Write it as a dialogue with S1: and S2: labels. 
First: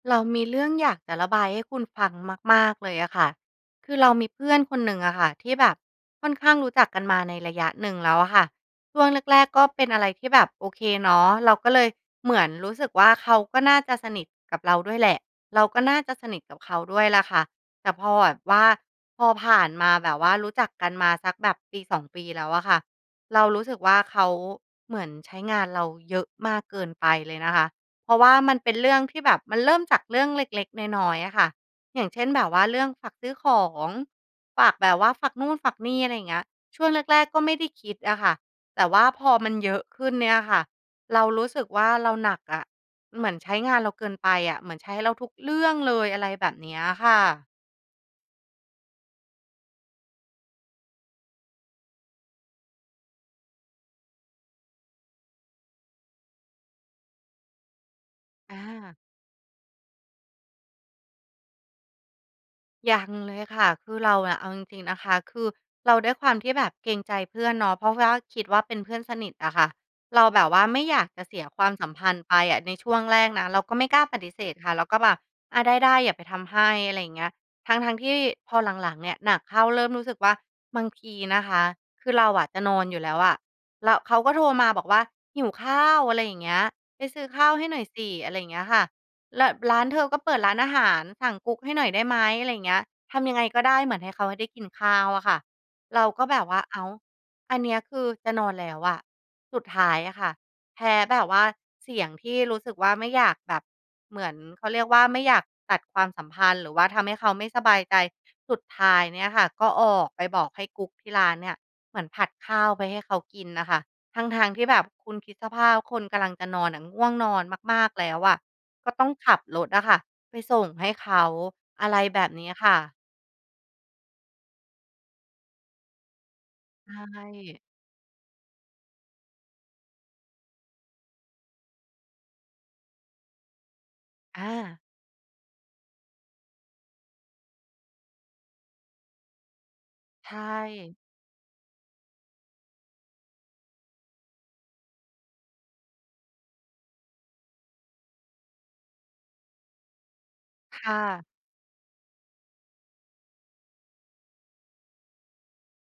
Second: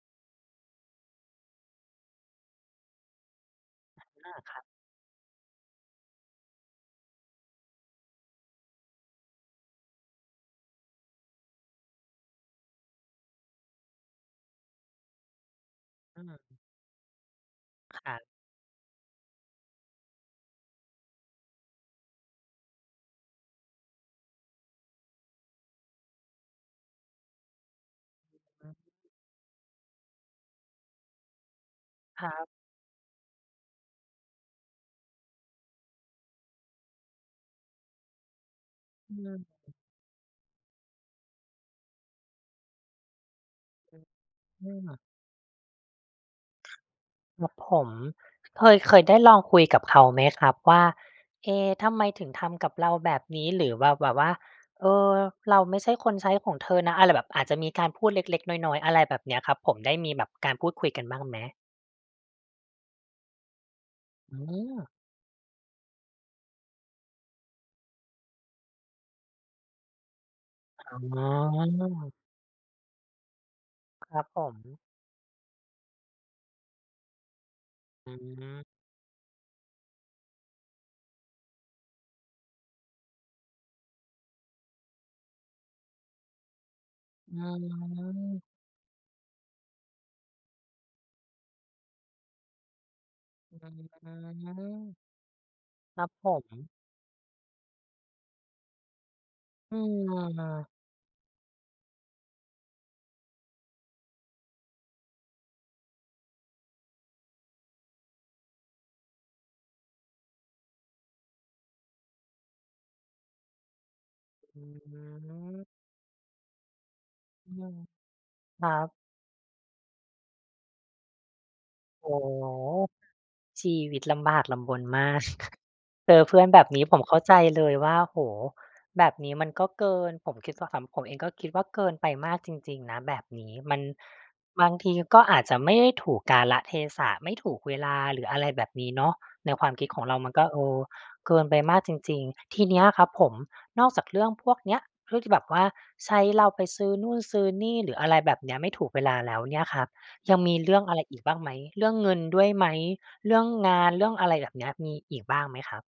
S1: เรามีเรื่องอยากจะระบายให้คุณฟังมาก ๆ เลยอะค่ะ คือเราม
S2: อ
S1: ี
S2: อา
S1: เพื่
S2: ค
S1: อ
S2: ร
S1: น
S2: ับ
S1: คนหนึ่งอะค่ะ ที่แบบค่อนข้างรู้จักกันมาในระยะหนึ่งแล้วอะค่ะ ช่วงแรก ๆ ก็เป็นอะไรที่แบบโอเคเนาะ เราก็เลยเหมือนรู้สึกว่าเขาก็น่าจะสนิทกับเราด้วยแหละ เราก็น่าจะ
S2: อื
S1: ส
S2: อฮ
S1: นิ
S2: ึ
S1: ทกับเขาด้วยแหละค่ะ แต่
S2: ค
S1: พอ
S2: รับ
S1: แบบว่า พอผ่านมาแบบว่ารู้จักกันมาสักแบบปี 2 ปีแล้วอะค่ะ เรารู้สึกว่าเขาเหมือนใช้งานเราเยอะมากเกินไปเลยนะคะ เพราะว่ามันเป็
S2: อือ
S1: นเรื่องที่แบบ มันเริ่มจากเรื่องเล็ก ๆ น้อย ๆ อะค่ะ อย่างเช
S2: ค
S1: ่น
S2: รั
S1: แบ
S2: บ
S1: บว่าเรื่องฝากซื้อของ ฝากแบบว่าฝากนู่น ฝากนี่ อะไรอย่างเงี้ย ช่วงแรก ๆ ก็ไม่ได้คิดอะค่ะ แต่ว่า
S2: อื
S1: พอ
S2: ม
S1: มันเยอะขึ้นเนี่ยอะค่ะ เรารู้สึกว่าเราหนักอะ เหมือนใช้งานเรา
S2: อื
S1: เก
S2: อ
S1: ินไปอะ
S2: อ
S1: เหม
S2: ื
S1: ือนใช้
S2: อ
S1: เราทุกเรื่องเลย อะไรแบบเนี้ยอะค่ะ
S2: ครับผม เคย เคยได้ลองคุยกับเขาไหมครับว่า "เอ๊ะ ทำไมถึงทำกับเราแบบนี้?" หรือแบบ แบบว่า "เออ เราไม่ใช่คนใช้ของเธอนะ" อะไรแบบ อาจจะมีการพูดเล็ก ๆ
S1: อ
S2: น้อย ๆ อะ
S1: า
S2: ไรแบบเนี้ยครับผม ได้มีการพูดคุยกันบ้างไหม?
S1: ยังเลยค่ะ คือเราอ
S2: อื
S1: ะเอาจริ
S2: ม
S1: ง ๆ นะคะ คือเราด้วยความที่แบบเกรงใจเพื่อนเนาะ เพราะว่าคิดว่าเป็นเพื่อนสนิทอะค่ะ เราแบบว่าไม่
S2: อ
S1: อยากจ
S2: ๋
S1: ะเสียความสัมพั
S2: อ
S1: นธ์ไปอะ ในช่วงแรกนะเราก็ไม่กล้า
S2: ค
S1: ป
S2: รั
S1: ฏ
S2: บ
S1: ิเ
S2: ผ
S1: สธ
S2: ม
S1: ค่ะ เราก็แบบ "อา ได้ ๆ เดี๋ยวไปทำให้" อะไรอย่างเงี้ย ทั้ง ๆ ท
S2: อื
S1: ี่พอ
S2: ม
S1: หลัง ๆ เนี่ยหนักเข้า เริ่มรู้สึกว่าบางทีนะคะ คือเราอะจะนอนอยู่แล้วอะ แล้วเขาก็โทรมาบอกว่า "หิวข้าว" อะไรอย่างเงี้ย "ไปซื้อ
S2: อื
S1: ข้าวให้หน่อยสิ" อะไรอ
S2: ม
S1: ย่างเงี้ยค่ะ "แล้วร้าน เธอก็เปิดร้านอาหาร สั่งกุ๊กให้หน่อยได้ไหม?" อะไรอย่างเงี้ย ทำยังไง
S2: อ
S1: ก็
S2: ื
S1: ได้เหมือนให้เขาให้ได้กินข้
S2: ม
S1: าวอะค่ะ
S2: ค
S1: เร
S2: ร
S1: า
S2: ับ
S1: ก็
S2: ผ
S1: แบบว่า
S2: ม
S1: "อ้าว อันเนี้ยคือจะนอนแล้วอะ" สุด
S2: อื
S1: ท้ายอะค่ะ
S2: ม
S1: แพ้แบบว่าเสียงที่รู้สึกว่าไม่อยากแบบเหมือน เขาเรียกว่าไม่อยากตัดความสัมพันธ์หรือว่าทำให้เขาไม่สบายใจ สุดท้ายเนี่ยค่ะ ก็ออกไปบอกให้กุ๊กที่ร้านเนี่ยเหมือนผัดข้าวไปให้เขากินน่ะค่ะ ทั้ง ๆ
S2: อ
S1: ท
S2: ื
S1: ี่แบบคุณคิดสภ
S2: ม
S1: าพคนกำลังจะนอนอะ ง่วงนอน
S2: อื
S1: ม
S2: ม
S1: าก ๆ แล้วอะ
S2: ครับ
S1: ก็ต้องขับรถอะค่ะไปส่งให้เขา อะไร
S2: โอ
S1: แ
S2: ้
S1: บ
S2: โฮ
S1: บเนี้ยค่ะ
S2: ชีวิตลำบากลำบนมาก เจอเพื่อนแบบนี้
S1: ใช
S2: ผมเข้าใจ
S1: ่
S2: เลยว่า โอ้โฮ แบบนี้มันก็เกิน ผมคิดว่าขำ ผมเองก็คิดว่าเกินไปมากจริง ๆ นะแบบนี้ มัน
S1: อ
S2: บาง
S1: า
S2: ทีก็อาจจะไม่ได้ถูกกาลเทศะ ไม่ถูกเวลา หรืออะไรแบบนี้เนาะ ในความคิดของเรา
S1: ใ
S2: มั
S1: ช
S2: นก็ เออ
S1: ่
S2: เกินไปมากจริง ๆ ทีเนี้ยครับผม นอกจากเรื่องพวกเนี้ย เรื่องที่แบบว่าใช้เราไปซื้อนู่นซื้อนี่ หรืออะไรแบบเนี้ย ไม่ถูกเวลาแล้วเนี่ยครับ ยังมีเรื่
S1: ค
S2: องอ
S1: ่
S2: ะไรอี
S1: ะ
S2: กบ้างไหม เรื่องเงินด้วยไหม เรื่องงาน เรื่องอะไรแบบเนี้ย มีอีกบ้างไหมครับ?